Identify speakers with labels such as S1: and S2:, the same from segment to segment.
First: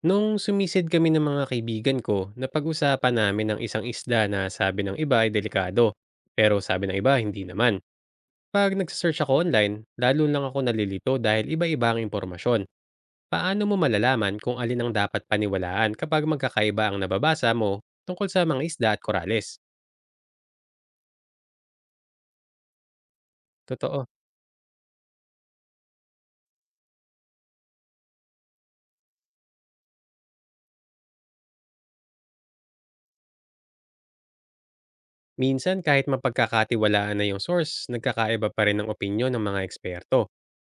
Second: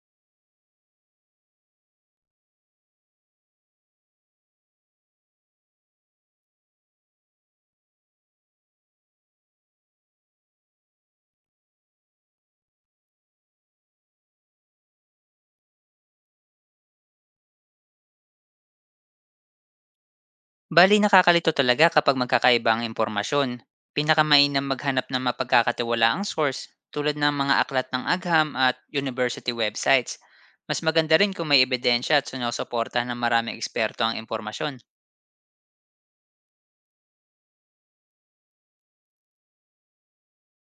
S1: Nung sumisid kami ng mga kaibigan ko, napag-usapan namin ang isang isda na sabi ng iba ay delikado. Pero sabi ng iba, hindi naman. Pag nagsasearch ako online, lalo lang ako nalilito dahil iba-iba ang impormasyon. Paano mo malalaman kung alin ang dapat paniwalaan kapag magkakaiba ang nababasa mo tungkol sa mga isda at korales?
S2: Bali nakakalito talaga kapag magkakaiba ang impormasyon.
S1: Totoo.
S2: Pinakamainam maghanap ng mapagkakatiwalaang source tulad ng mga aklat ng agham at university websites. Mas maganda rin kung may ebidensya at sinusuporta ng maraming eksperto ang impormasyon.
S1: Minsan kahit mapagkakatiwalaan na yung source, nagkakaiba pa rin ang opinyon ng mga eksperto.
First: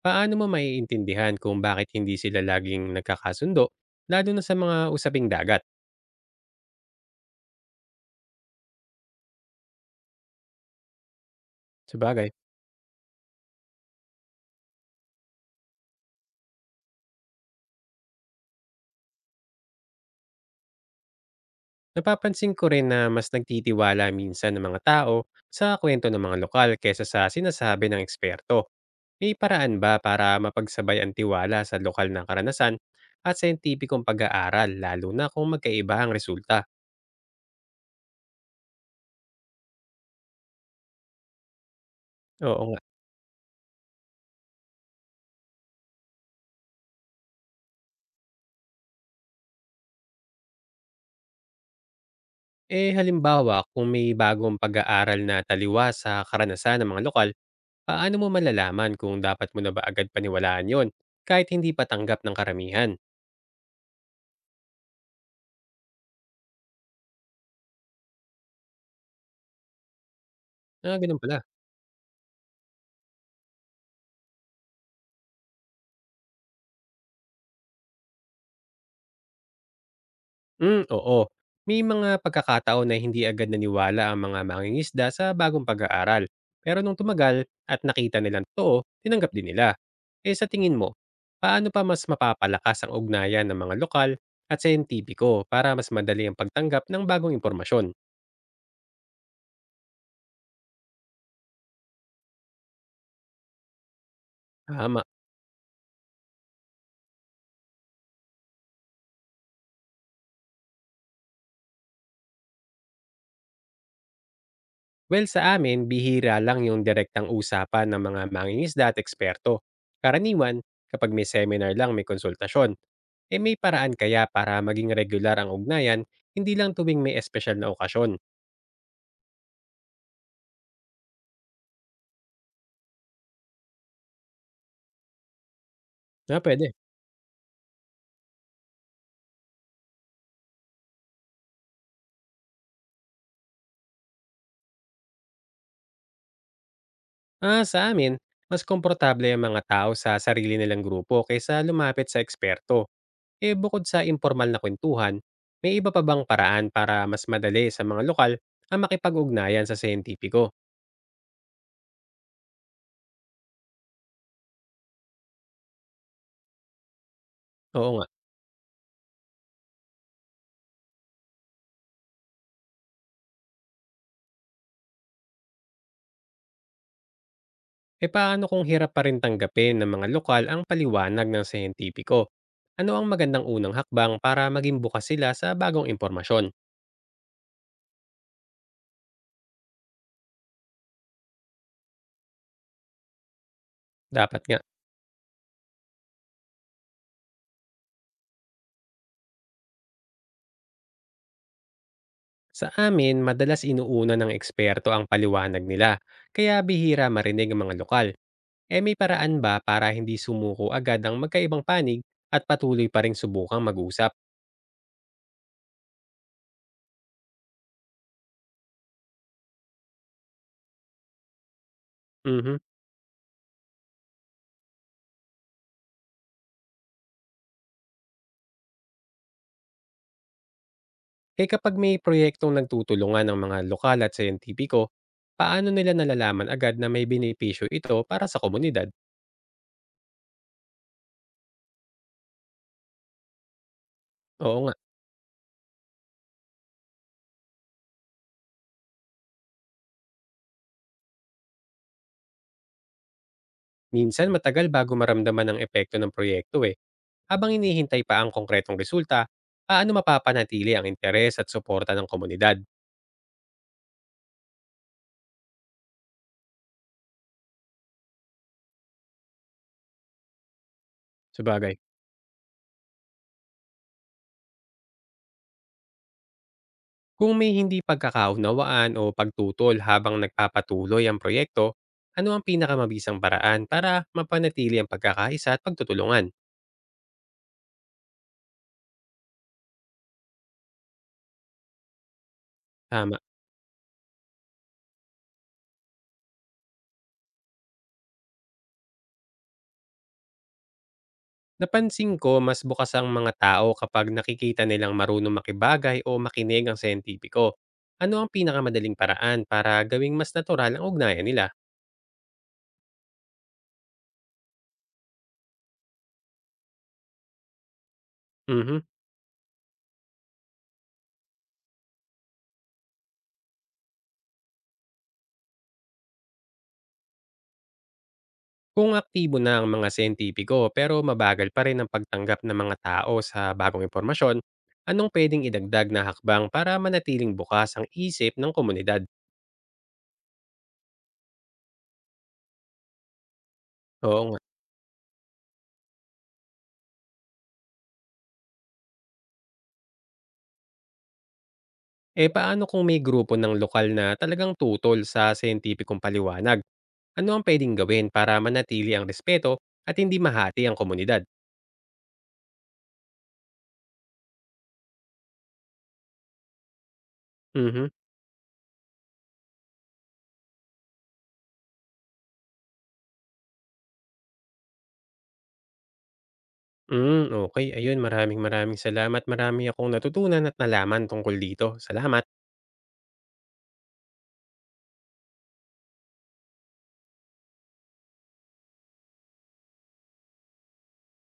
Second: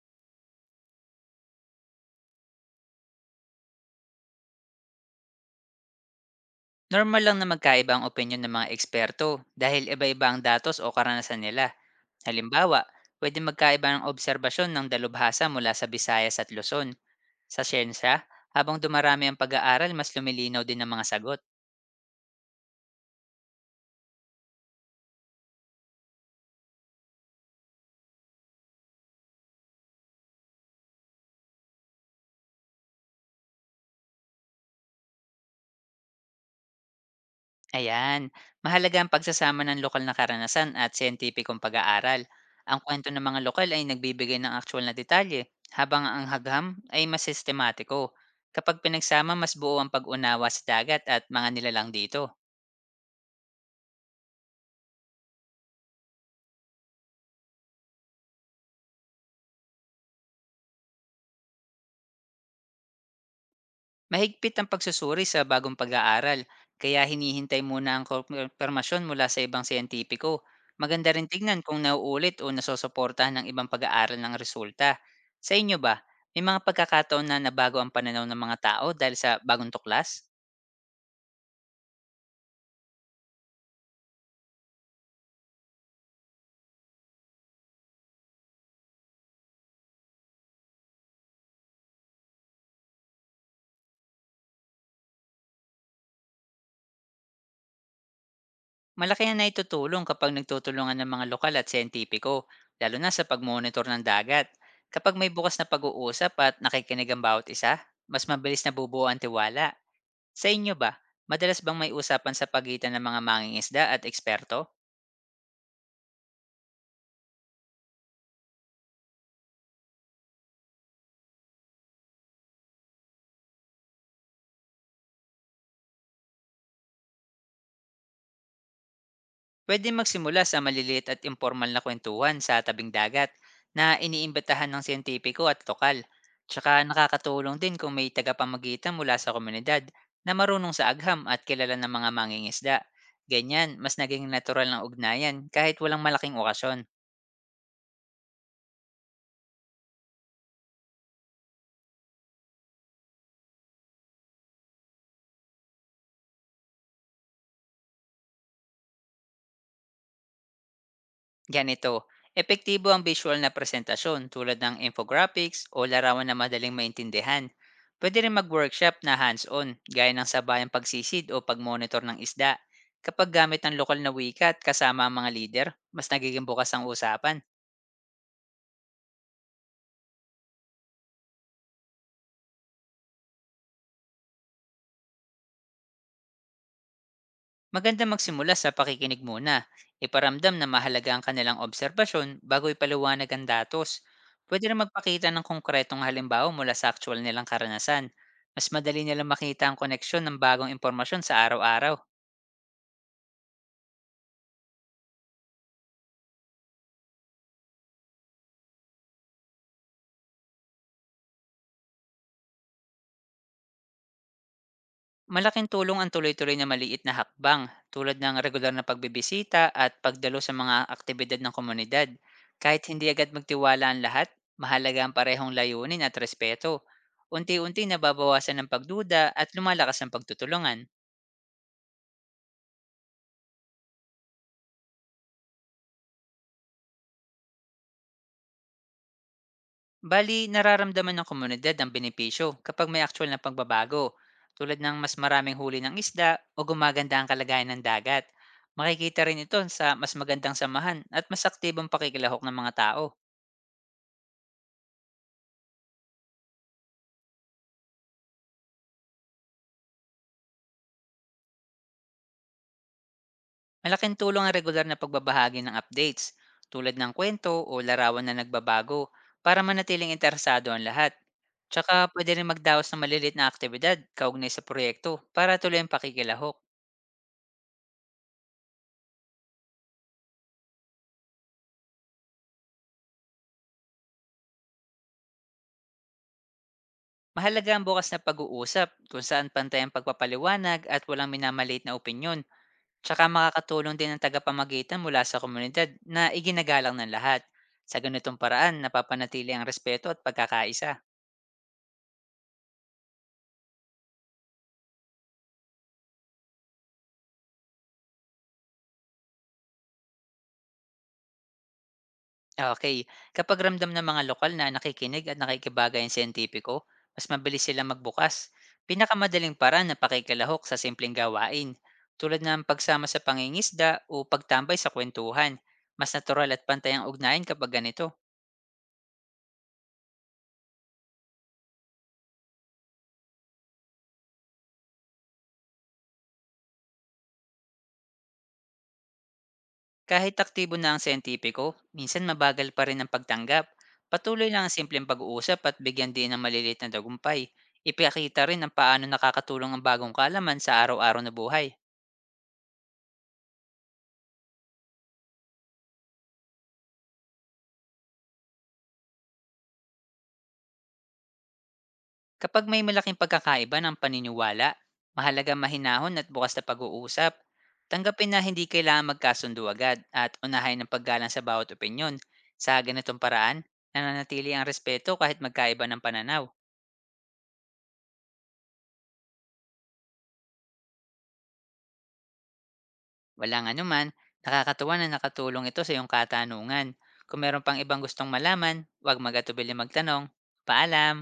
S1: Paano mo maiintindihan kung bakit hindi sila laging nagkakasundo, lalo na sa mga usaping dagat?
S2: Normal lang na magkaiba ang opinion ng mga eksperto dahil iba-iba ang datos o karanasan nila.
S1: Sabagay,
S2: Halimbawa, pwede magkaiba ng obserbasyon ng dalubhasa mula sa Visayas at Luzon. Sa siyensya, habang dumarami ang pag-aaral, mas lumilinaw din ang mga sagot.
S1: napapansin ko rin na mas nagtitiwala minsan ng mga tao sa kwento ng mga lokal kaysa sa sinasabi ng eksperto. May paraan ba para mapagsabay ang tiwala sa lokal na karanasan at sentipikong pag-aaral lalo na kung magkaiba ang resulta?
S2: Ayan, mahalaga ang pagsasama ng lokal na karanasan at siyentipikong pag-aaral.
S1: Oo.
S2: Ang kwento ng mga lokal ay nagbibigay ng aktwal na detalye, habang ang hagham ay mas sistematiko. Kapag pinagsama, mas buo ang pag-unawa sa dagat at mga nilalang dito.
S1: Eh, halimbawa kung may bagong pag-aaral na taliwa sa karanasan ng mga lokal, paano mo malalaman kung dapat mo na ba agad paniwalaan yon, kahit hindi patanggap ng karamihan?
S2: Mahigpit ang pagsusuri sa bagong pag-aaral, kaya hinihintay muna ang kumpirmasyon mula sa ibang siyentipiko.
S1: Ah,
S2: Maganda
S1: ganun
S2: rin
S1: pala.
S2: tignan kung nauulit o nasusuportahan ng ibang pag-aaral ng resulta. Sa inyo ba, may mga pagkakataon na nabago ang pananaw ng mga tao dahil sa bagong tuklas?
S1: Oo. May mga pagkakataon na hindi agad naniwala ang mga mangingisda sa bagong pag-aaral. Pero nung tumagal at nakita nilang totoo, tinanggap din nila. Eh sa tingin mo, paano pa mas mapapalakas ang ugnayan ng mga lokal at siyentipiko para mas madali ang pagtanggap ng bagong impormasyon?
S2: Malaki na naitutulong kapag nagtutulungan ng mga lokal at siyentipiko, lalo na sa pagmonitor ng dagat.
S1: Tama.
S2: Kapag may bukas na pag-uusap at nakikinig ang bawat isa, mas mabilis na bubuo ang tiwala. Sa inyo ba, madalas bang may usapan sa pagitan ng mga mangingisda at eksperto?
S1: Well, sa amin, bihira lang yung direktang usapan ng mga mangingisda at eksperto. Karaniwan, kapag may seminar lang may konsultasyon. Eh may paraan kaya para maging regular ang ugnayan, hindi lang tuwing may espesyal na okasyon.
S2: Pwede magsimula sa maliliit at informal na kwentuhan sa tabing dagat na iniimbitahan ng siyentipiko at lokal.
S1: Na pwede.
S2: Tsaka nakakatulong din kung may tagapamagitan mula sa komunidad na marunong sa agham at kilala ng mga mangingisda. Ganyan, mas naging natural ng ugnayan kahit walang malaking okasyon.
S1: Ah, sa amin, mas komportable ang mga tao sa sarili nilang grupo kaysa lumapit sa eksperto. Eh bukod sa informal na kwentuhan, may iba pa bang paraan para mas madali sa mga lokal ang makipag-ugnayan sa sentipiko?
S2: Ganito, epektibo ang visual na presentasyon tulad ng infographics o larawan na madaling maintindihan.
S1: Oo nga.
S2: Pwede rin mag-workshop na hands-on, gaya ng sabayang pagsisid o pag-monitor ng isda. Kapag gamit ang lokal na wika at kasama ang mga leader, mas nagiging bukas ang usapan.
S1: Eh paano kung hirap pa rin tanggapin ng mga lokal ang paliwanag ng siyentipiko? Ano ang magandang unang hakbang para maging bukas sila sa bagong impormasyon?
S2: Maganda magsimula sa pakikinig muna. Iparamdam na mahalaga ang kanilang obserbasyon bago ipaliwanag ang datos.
S1: Dapat nga,
S2: Pwede rin magpakita ng konkretong halimbawa mula sa actual nilang karanasan. Mas madali nilang makita ang koneksyon ng bagong impormasyon sa araw-araw.
S1: sa amin madalas inuuna ng eksperto ang paliwanag nila, kaya bihira marinig ang mga lokal. E may paraan ba para hindi sumuko agad ang magkaibang panig at patuloy pa rin subukang mag-usap?
S2: Malaking tulong ang tuloy-tuloy na maliit na hakbang tulad ng regular na pagbibisita at pagdalo sa mga aktibidad ng komunidad.
S1: Mhm.
S2: Kahit hindi agad magtiwala ang lahat, mahalaga ang parehong layunin at respeto. Unti-unti nababawasan ang pagduda at lumalakas ang pagtutulungan.
S1: Eh kapag may proyektong nagtutulungan ng mga lokal at siyentipiko, paano nila nalalaman agad na may benepisyo ito para sa komunidad?
S2: Bali, nararamdaman ng komunidad ang benepisyo kapag may actual na pagbabago,
S1: Oo nga.
S2: tulad ng mas maraming huli ng isda o gumaganda ang kalagayan ng dagat. Makikita rin ito sa mas magandang samahan at mas aktibong pakikilahok ng mga tao.
S1: Minsan matagal bago maramdaman ang epekto ng proyekto eh. Habang inihintay pa ang konkretong resulta, paano mapapanatili ang interes at suporta ng komunidad?
S2: Malaking tulong ang regular na pagbabahagi ng updates, tulad ng kwento o larawan na nagbabago, para manatiling interesado ang lahat.
S1: Sabagay,
S2: Tsaka pwede rin magdaos ng malilit na aktibidad kaugnay sa proyekto para tuloy ang pakikilahok.
S1: kung may hindi pagkakaunawaan o pagtutol habang nagpapatuloy ang proyekto, ano ang pinakamabisang paraan para mapanatili ang pagkakaisa at pagtutulungan?
S2: Mahalaga ang bukas na pag-uusap kung saan pantay ang pagpapaliwanag at walang minamalit na opinyon.
S1: Tama.
S2: Tsaka makakatulong din ang tagapamagitan mula sa komunidad na iginagalang ng lahat. Sa ganitong paraan, napapanatili ang respeto at pagkakaisa.
S1: Napansin ko mas bukas ang mga tao kapag nakikita nilang marunong makibagay o makinig ang sentipiko. Ano ang pinakamadaling paraan para gawing mas natural ang ugnayan nila?
S2: Okay. Kapag ramdam ng mga lokal na nakikinig at nakikibagay ang siyentipiko, mas mabilis silang magbukas.
S1: Mhm.
S2: Pinakamadaling paraan na pakikialahok sa simpleng gawain, tulad ng pagsama sa pangingisda o pagtambay sa kwentuhan. Mas natural at pantay ang ugnayan kapag ganito.
S1: Kung aktibo na ang mga siyentipiko pero mabagal pa rin ang pagtanggap ng mga tao sa bagong impormasyon, anong pwedeng idagdag na hakbang para manatiling bukas ang isip ng komunidad?
S2: Kahit aktibo na ang siyentipiko, minsan mabagal pa rin ang pagtanggap.
S1: Oo nga.
S2: Patuloy lang ang simpleng pag-uusap at bigyan din ng maliliit na dagumpay. Ipakita rin ang paano nakakatulong ang bagong kalaman sa araw-araw na buhay.
S1: Eh paano kung may grupo ng lokal na talagang tutol sa siyentipikong paliwanag? Ano ang pwedeng gawin para manatili ang respeto at hindi mahati ang komunidad?
S2: Kapag may malaking pagkakaiba ng paniniwala, mahalaga mahinahon at bukas na pag-uusap.
S1: Mhm.
S2: Tanggapin na hindi kailangan magkasundo agad at unahin ang paggalang sa bawat opinyon. Sa ganitong paraan, nananatili ang respeto kahit magkaiba ng pananaw.
S1: Okay, ayun, maraming maraming salamat. Marami akong natutunan at nalaman tungkol dito. Salamat.
S2: Walang anuman, nakakatuwa na nakatulong ito sa iyong katanungan. Kung meron pang ibang gustong malaman, huwag magatubili magtanong. Paalam!